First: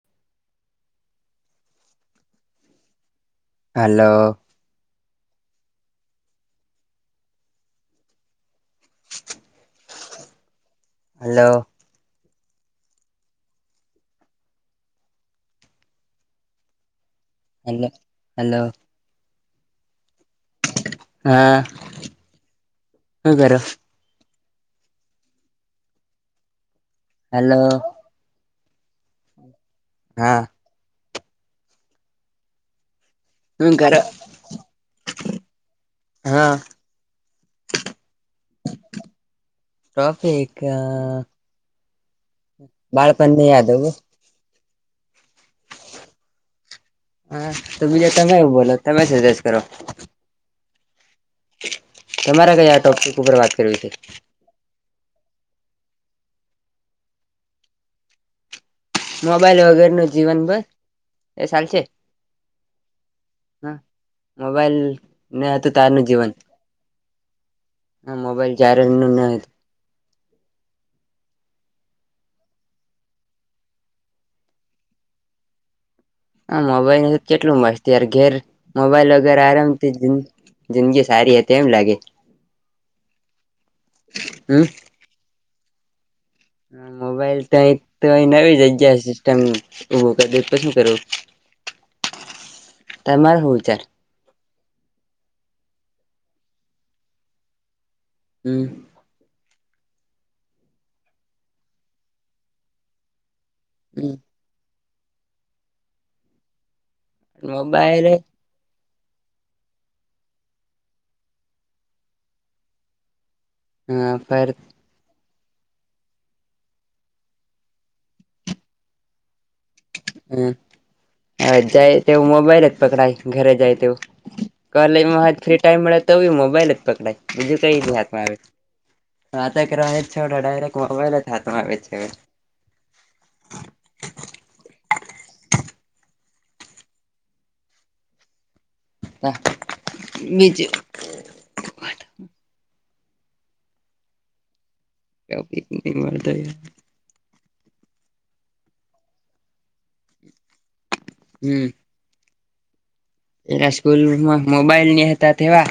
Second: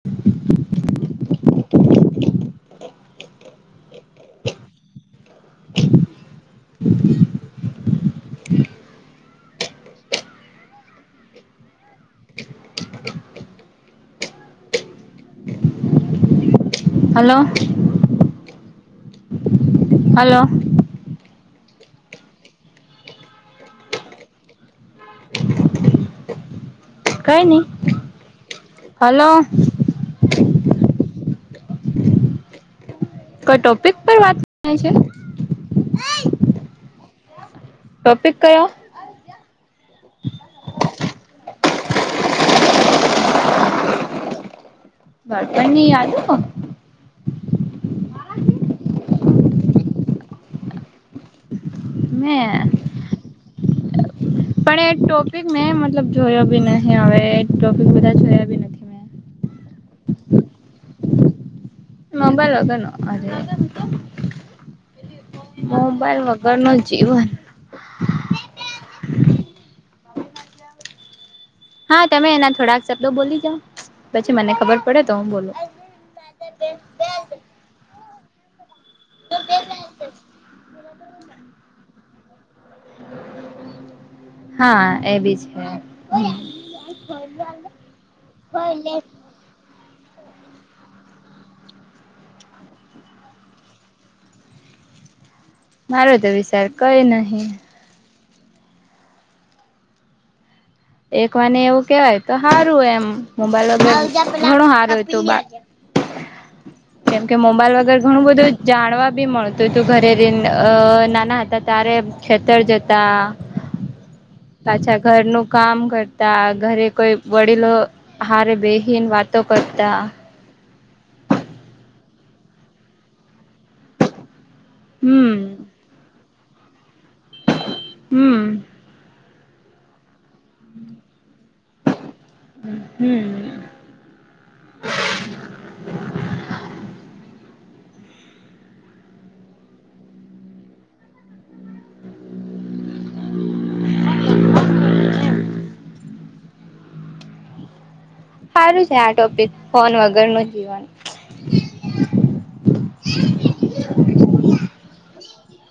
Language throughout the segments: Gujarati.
[inaudible] હાલો. હાલો. હાલો. હાલો. હાલો. હા શું કરો. કઈ હલો નહી હલો. હા. કોઈ શું ટોપિક કરો પર વાત કરાય છે. હા ટોપિક કયો. ટોપીક અ. બાળપન ની યાદો બસ. બાળપન ની યાદો. હા તો બીજા તમે એવું બોલો તમે સજેસ્ટ કરો. તમારા મેં કઈ આ ટોપિક ઉપર વાત કરવી છે. પણ એ ટોપિક ને મતલબ જોયો ભી નહ હવે એ ટોપિક બધા જોયા બી નથી. મેં મોબાઈલ વગેર નું જીવન બસ એ ચાલ છે. મબાઈલ વગરનુ અરે. મોબાઈલ ન હતું મોબાઈલ વગર નુ જીવન. હ મોબાઈલ જારે નું ન હતું. હા તમે એના થોડાક શબ્દો બોલી જાાવ પછી મને ખબર પડે તો હું બોલો. હ મોબાઈલ તો કેટલું મસ્તયાર ઘેર મોબાઈલ વગેરે આરામથી જ. જિંદગી સારી હતી એમ લાગે. હમ હા એ બી છે. હ મોબાઈલ તો અહી તો અહી નવી જગ્યા છે. તેમું દ તો શું કરવું તમારે હું વિચાર. મારો તો વિચાર કઈ નહી. હમ. એક વાને એવું કેવાય તો સારું એમ મોબાઈલ ઘણું સારુંય તું. કેમ કે મોબાઈલ વગર ઘણું બધું. જાણવા બી મળતું હતું ઘરે ર અ નાના હતા ત્યારે. ખેતર જતા. હા પર. પાછા ઘરનું કામ કરતા ઘરે કોઈ વડીલો. હારે બેહીન વાતો કરતા. હમ હ જાય તેવું મોબાઈલ જ પકડાય ઘરે જાય તેવું. કલે હમ હ ફ્રી ટાઈમ મળે તો મોબાઈલ જ પકડાય બીજું કઈ ર હાથમાં આવે. હમ હા ત એક રહે છેવ ડાયરેક્ટ મોબાઈલ જ હામાં આવે છે. હ હમ. બીજું. પ ન મળરતા યાર. સારું છે આ ટોપિક ફોન વગર નું જીવન. હમ. એના સ્કૂલમાં મોબાઈલ નહ હતા તેવા.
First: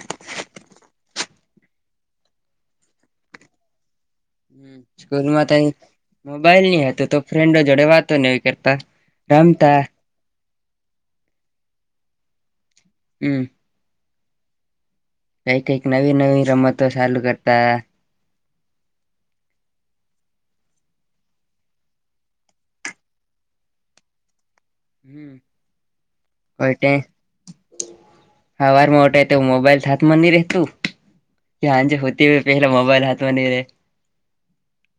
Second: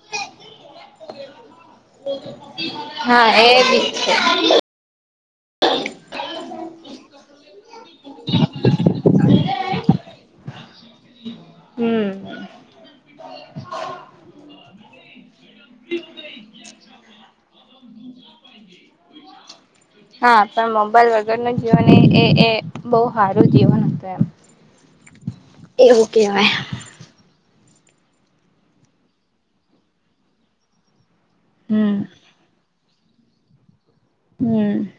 હા એ બી છે. સ્કૂલ માં થઈ. મોબાઈલ નહ હતું તો ફ્રેન્ડો જોડે વાતો નહ કરતા રમતા. હમ હમ. કઈ કઈક નવી નવી રમતો ચાલુ કરતા. હા પણ મોબાઈલ વગર ન જીવન એ એ એ બહુ સારું જીવન હતું એમ. હમ કટે. હા વારમાં મોટ તો મોબાઈલ હાથમાં નહી રેતું. કે હા જે હમ હોતે હોય પહેલા મોબાઈલ હાથમાં નહી રહેે. હમ.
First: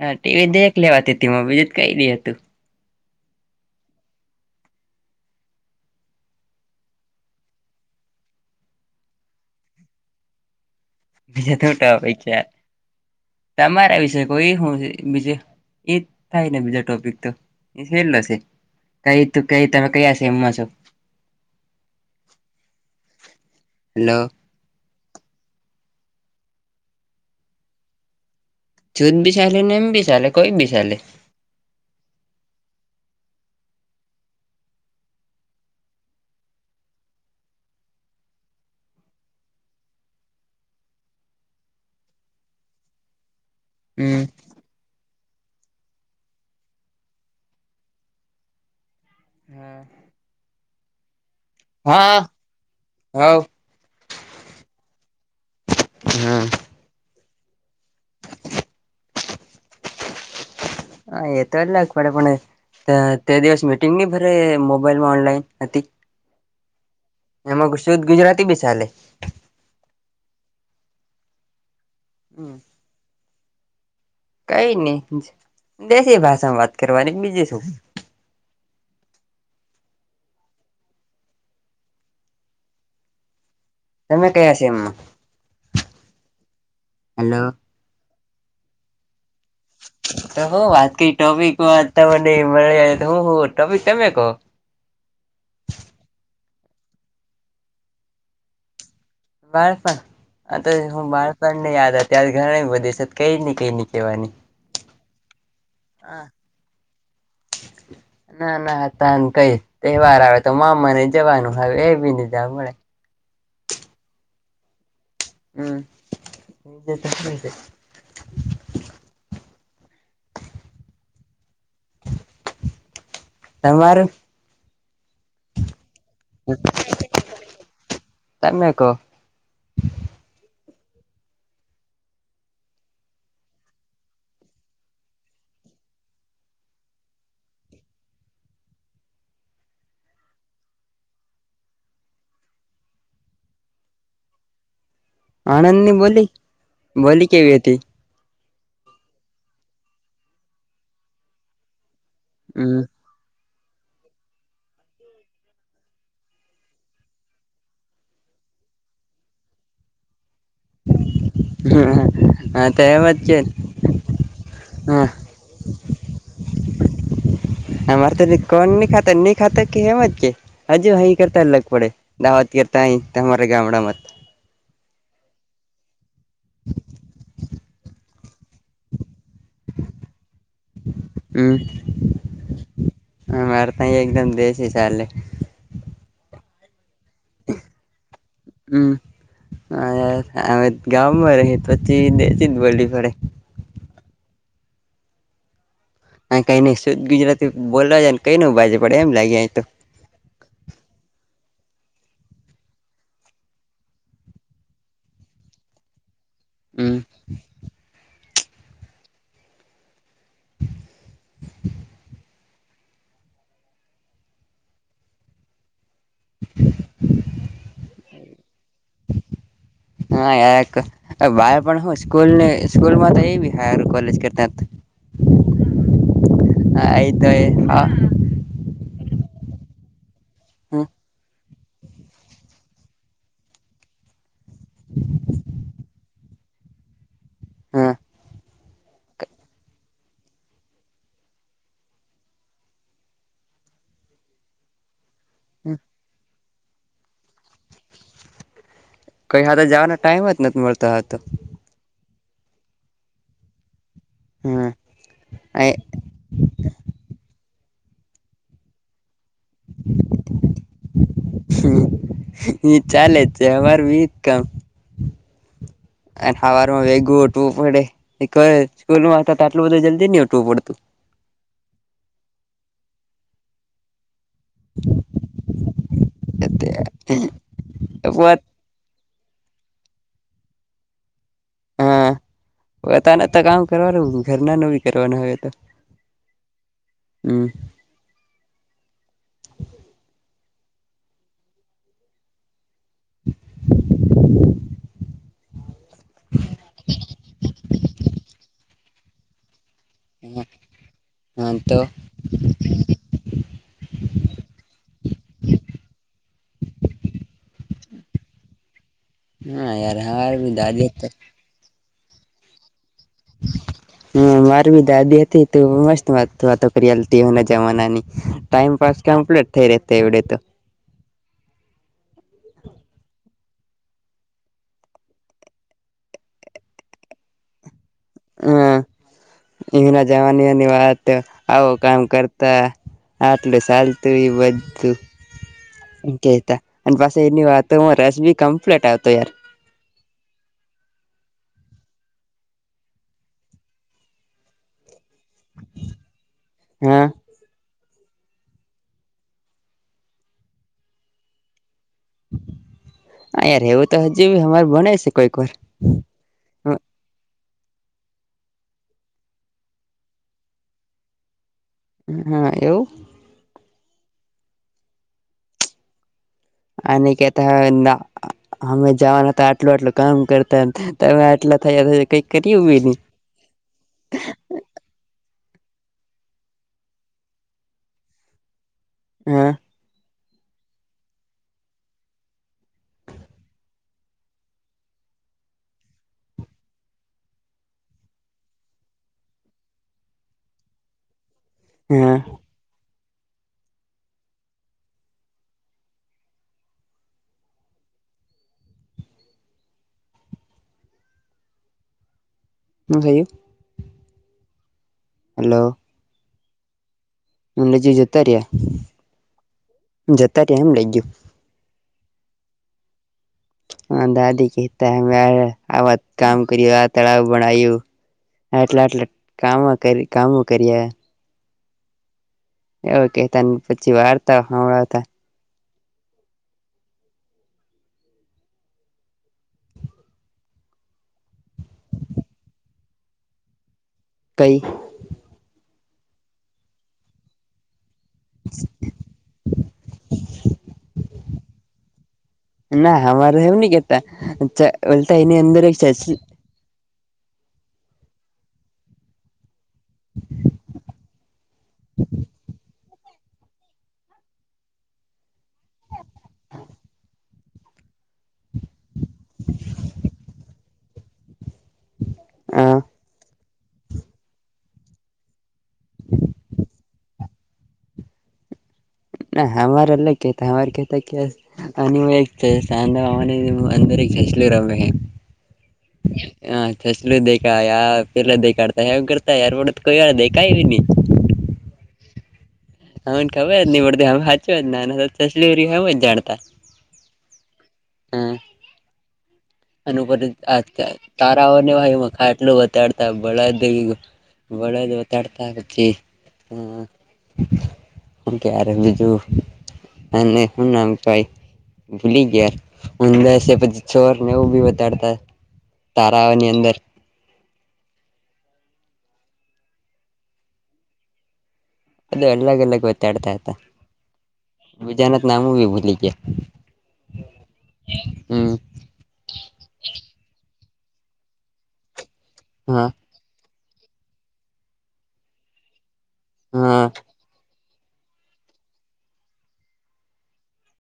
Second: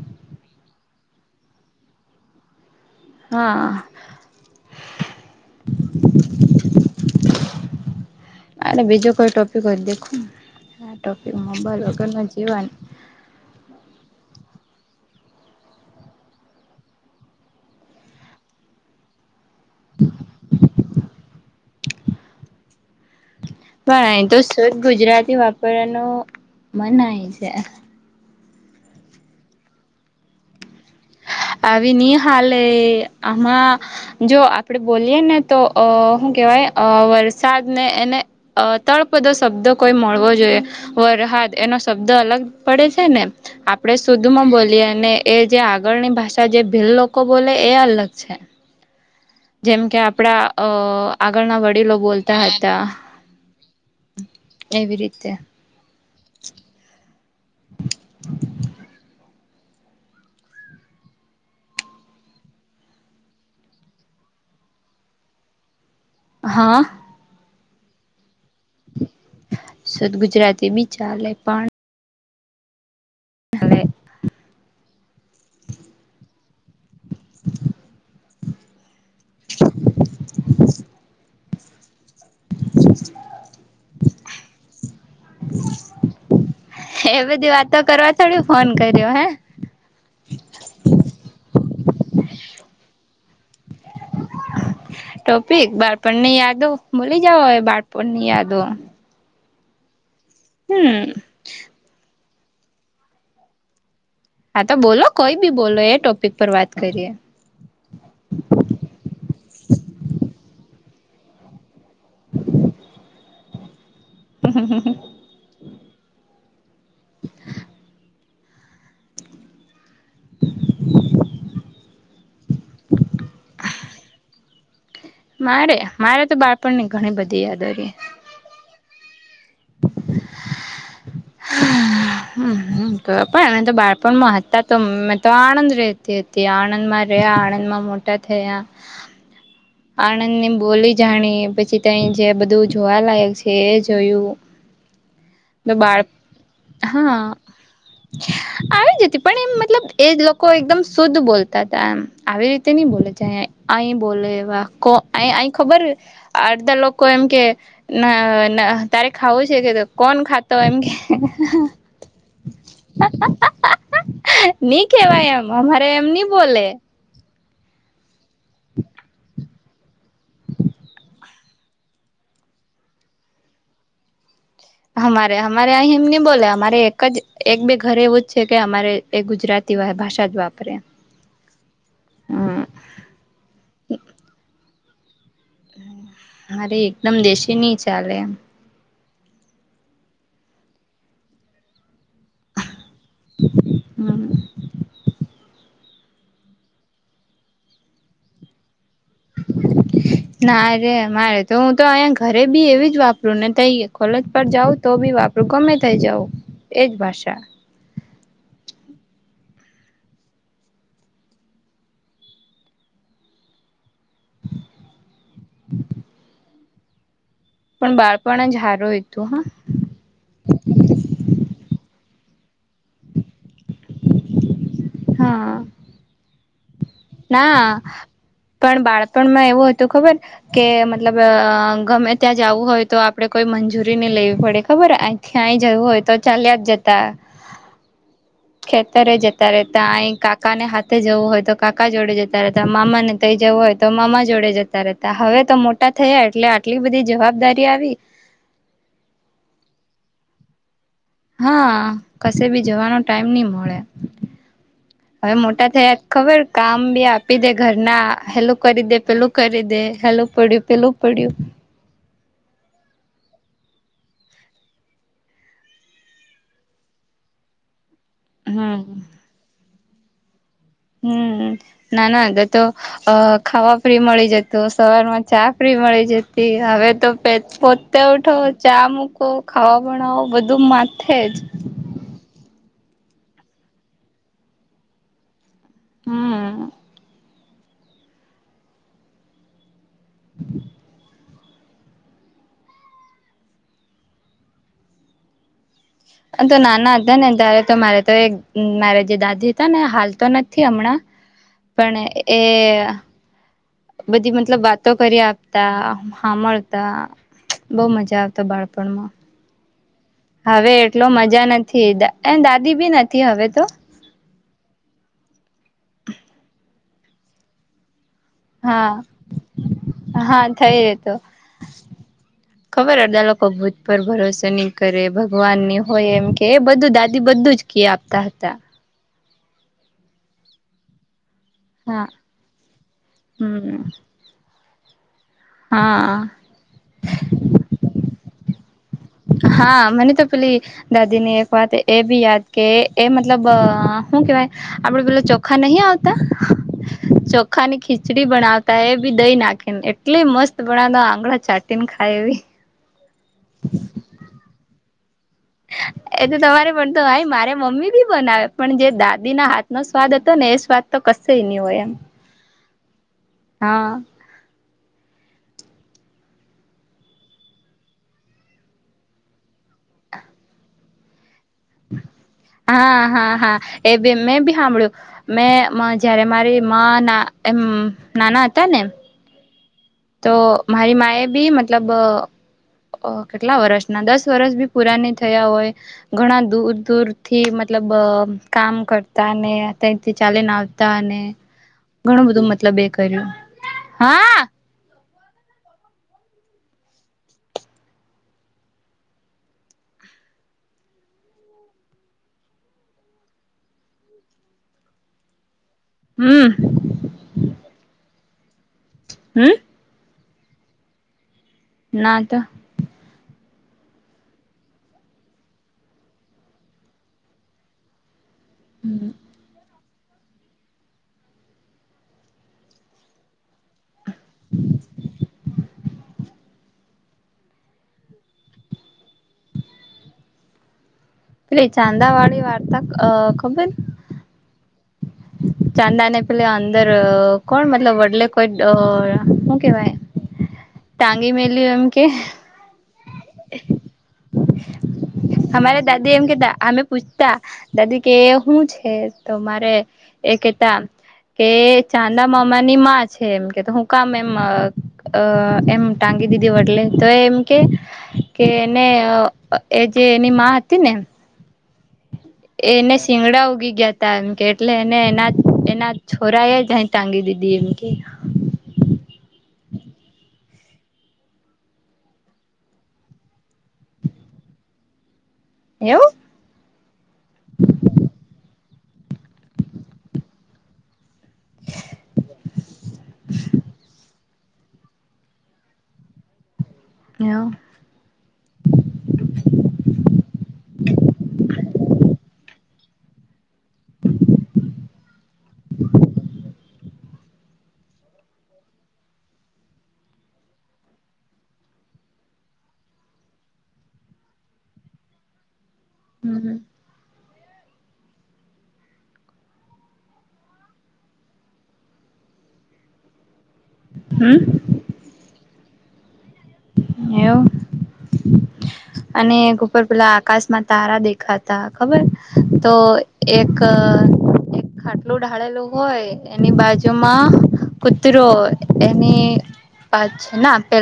હા ટીવી દેખ લેવાતી હતીમાં બીજું જ કઈ દી હતું. હા. અરે બીજો કોઈ ટોપિક હોય દેખ. ટોપી બીજા તો મોબાઈલ ટોપિક વગરના છે જીવન તમારા વિશે કોઈ શું બીજે એ થાય ને બીજા ટોપિક તો એ છેર લશે. કઈ તું કઈ તમે કયા સેમમાં છો? હેલો બરા તો તો એક ગુજરાતી વાપરવાનું મનય છે. જૂદ બી ચાલે ને એમ બી ચાલે કોઈ બી ચાલે. આવી ની હાલે આમાં. જો આપડે બોલીએ ને તો અ શું કેવાય અ વરસાદને એને. અ તળપદો શબ્દ કોઈ મળવો જોઈએ. વરહદ એનો શબ્દ અલગ પડે છે ને. અપ આપણે હમ શુદ્ધ માં બોલીએ અને એ જે આગળની ભાષા જે ભીલ લોકો બોલે એ અલગ છે. જેમ કે આપડા અ આગળના વડીલો હા બોલતા હતા. હવ એવી રીતે. હમ. હ એ તો એ લ પડા પણણ. તે દિવસ મીટિંગ નની ભરે મોબાઈલમાં ઓનલાઈન હતી. હા. એમાં શુદ્ધ ગુજરાતી બી ચાલે. સુદ ગુજરાતી બી ચાલે પણ. હમ. હલે. કઈ નહી દેશી ભાષા માં વાત કરવાની બીજી શું. તમે કયા છે એમમાં અ. એ હેલો બધી વાતો કરવા. તડ ફોન કર્યો હે. તો હો વાત કઈ ટોપિક વાત તમને મળી તો હું હો ટોપિક તમે કહો. ટોપિક બાળપણ ની યાદો ભલી જઓય બાળપણ ની યાદો. બાળપણ આત હમ હું બાળ પણ ને યાદ અત્યારે ઘણી બધી છે કઈ ને કઈ ની કેવાની. હા તો બોલો કોઈ બી બોલો એ હા ટોપિક પર વાત કરીએ. ના ના તાન કઈ તહેવાર આવે તો મામાને જવાનું હવે એ બી નય જાવા મળે. હમ્મ, [inaudible] તમારે? મારે, મારે તો બાળપણની ઘણી બધી યાદ હતી. તનમેકો. હમ્મ, તો પણ અમેં તો બાળપણમાં હતા તો મેં તો આણંદ રેહતી હતી આણંદમાં રયા આણંદમાં મોટા થયા. આણંદની બોલી જાણી પછી તય જે બધું જોવા લાયક છે એ જોયું. તો આણંદની બાળ બોલી, બોલી હા કેવી હતી? આવી જ હતી. પણ એમ મતલબ એ લોકો એકદમ શુદ્ધ બોલતા તા એમ. આવી રીતે હમ નઈ બોલે જાય અય બોલે એવા કો અય અય ખબર અડધા લોકો એમ કે ન ન તારે ખાવું છે કે તો કોન ખા તો એમ કે. હા તો એમ જ છે ની હા કેવાય એમ અમારે એમ ની બોલે. અમારે તો ની કોન ની ખાતે ની ખાતે કે એમજ કે હજુ અહી કરતા અલગ પડે દાવત કરતા અહી તમારા ગામડામાં. હમારે હમારે અહીં એમ ની બોલે અમારે એક જ એક બે ઘરે એવું જ છે કે અમારે એ ગુજરાતી ભાષા જ વાપરે હમ. હ મારે તહી એકદમ દેશી ચાલે. મારે એકદમ દેશી નહ ચાલે એમ. હમ ગામમાં રહી પછી દે જ બોલી પડે. હમ્મ કઈ નઈ શુ્ધ ગુજરાતી બોલવા જ ને કઈ ન બાજે પડે એમ લાગે તો. ના ર મારે તો હું તો અહીંયા ઘરે બી એવી જ વાપરું ને ત કોલેજ પર જાઉં તો બી વાપર. રુકમે થઇ જાાવ એજ હમ ભાષા. પણ બાળપણ જ હારું હતું હ હાય બાર પણ હ સ્કૂલ સ્કૂલમાં તો એવી હ કોલેજ કરતા. હા. આ તો એ ના હા પણ બાળપણમાં એવું હતું ખબર. કે હમ મતલબ ગમે ત્યાં જવું હોય તો આપડે કોઈ મંજૂરી નહી લેવી પડે. ખબર આખ્યાય જવું હોય તો ચાલ્યા જ જતા. હા ખેતરે જતા રહે ત અ કાકા ને હાથે જવું હોય તો કાક કાકા જોડે જતા રહેતા મામા ને તઈ જવું હોય તો મામા જોડે જતા રહેતા હવે તો મોટા થયા એટલે. કેટલી બધી જવાબદારી આવી. કઈ હા જવાનો ટાઈમ જ નથી મળતો તો. હા કશે બી જવાનો ટાઈમ નહી મળે હમ હવે મોટા થયા. ખબર કામ બી આપી દે ઘરના હેલું કરી દે પેલું. કરી દે હેલું પડ્યું પેલું પડ્યું. શું. હ ચાલે છેર વિ કામ. હવારમાં વેગુ ઉઠવું પડે [inaudible] હમ સ્કૂલમાં હુતા તો આટલું બધું જલ્દી નહી ઉઠવું પડતું. હમ્મ નાના હતા તો અ ખાવા ફ્રી મળી જત- તો સવારમાં ચા ફ્રી મળી જતી હવે પે તો પોતે ઉઠો. ચા મૂકો ખાવા બનાવો બધું માથે જ. હા બધાનું તો કામ કરવાનું ઘરના નું બી કરવાનું હવે તો. હમ્મ. હમ્મ તો નાના હતા ને ત્યારે તો મારે તો એક મારે જે દાદી હતા ને હાલ. તો નથી હમણાં હા તો પણ એ. બધી મતલબ વાતો કરી આપતા હામળતા. [inaudible] બઉ મજા આવતો બાળપણમાં. હા યાર હા. હવે એટલો મજા નથી એ દાદી બી નથી હવે તો. હ મારી બી દાદી હતી તો મસ્ત વાતો વાતો કરી આલતી એના જમાનાની. હા ટાઈમપસ કમ્પ્લીટ થઈ રતે એવડે તો. હા થઈ રેતો હ. ખબર અડદા લોકો ભૂત પર ભરોસો નહી કરે ભગવાન ની હોય એમ કે એ બધું દાદી બધું જ કી આપતા હતા. ઈ વી નાજવાનીની વાત તો આવો કામ હા કરતા આટલું હમ સાલતું ઇ બધું. હા કેતા અને પાસો એની વાત રસ બી કમ્પ્લીટ આવતો યાર હા મને તો પેલી દાદી ની એક વાત એ બી યાદ કે એ મતલબ હુ કેવાય આપડ પે ચપ ચોખા નહી આવતા હા ચોક્ ખાલી ખીચડી બનાવતા એ બી દઈ નાખીને એટલી મસ્ત બનાતા આંગળ ચાટ ટેને ખાય. એવી હા યાર એવું તો હજુ અમાર ભણે છે કોઈક વાર એ તો તમારે પણ તો ભાઈ મારે મમ્મી બી બનાવે પણ જે દાદી ના હાથ નો સ્વાદ હતો ને એ સ્વાદ તો કસુ એની વયમ હા એવું. હા. અને કેતા અમે જવાના હતા આટલું આટલું કામ કરતા. તમે આટલા થયા થયા કઈક કરી એનહી હા હા હા એ બે મેં બી સાંભળ્યું મેં જયારે મારી માં એમ નાના હતા ને હા. તો મારી માએ ભી મતલબ કેટલા વર્ષના દસ વરષ બી પુરા ન થયા હોય. ઘણા દૂર દૂર થી મતલબ કામ કરતા ને તથી ચાલીને આવતા તા ને હા ઘણું બધું મતલબ એ કર્યું હા હુ થયુ. હલો. હમ. મલે જી જતા રહ્યા. હમ. જતા ત્યા એમ લઈ ગયું. ના તો. હા દાદી કેતા અ આ વાત કામ કર્યું, આ તળાવ બણય્યું એટલા આટલે કામો કરી કામો કરીએ. એવ કેતા ને પછી વાર્તા સાળાવતા પે ચાંદા વાળી વાર્તા અ ખબર કઈ. ચાંદા ને પેલે અંદર કોણ મતલબ વડલે કોઈ ડ શું કેવાય ટાંગી મેલી એમ કે ના અમારે એવું નહી કેતા ચ બોલતા એની અંદર એક અમારે [unintelligible] દાદી એમ કેતા આલ પૂછતા દાદી કે હું છે તો મારે એ કેતા કે ચાંદા મામાની માં છે એમ કે હું કામ એમ અ એમ ટાંગી દીધી વટલે તો એમ કે કે એને એ જે એની હતી ને એને સિંગડા ઉગી ગયા. તા એમ કે એટલે એને એના એના છોરા એ જય ટાંગી દીધી એમ કે ના અમારે અલગ કેતા અમાર કેતા કે બસ અને હું એક સાંદવા અંદર એક સસલું રમે હ એમ એવું. હા થ સસલુ દેખાય પેલા દેખાડતા હવ કરતા યાર પડત કોઈ વાળ દેખાય એવી ની. [inaudible] હમને ખબર જ નહી પડતી હ સાચ્યોલી હું જ જાણતા. એવ. હમ. એ ઉપ તારાઓને ભ મખા એટલું બડતા બળદ. વળેદ ઓતાડતાક છે હ. હું ક્યારે બીજું અને શું નામા કાઈ. ભૂલી ગયા યાર ઊંદર છે પછી છોર ને એવું બી બતાડતા. તારાઓ ની એવું અંદર. અ એલાગેલાગ ગોતડતા આતા. હમ. બજાાનત નામુ ભૂલી ગયા. એવું હમ અને એક ઉપર પેલા આકાશમાં તારા દેખા ખબર તો હા એક ખાટલું ઢાળેલું હોય. એની હા બાજુમાં કૂતરો એની પાત છે ના પેલા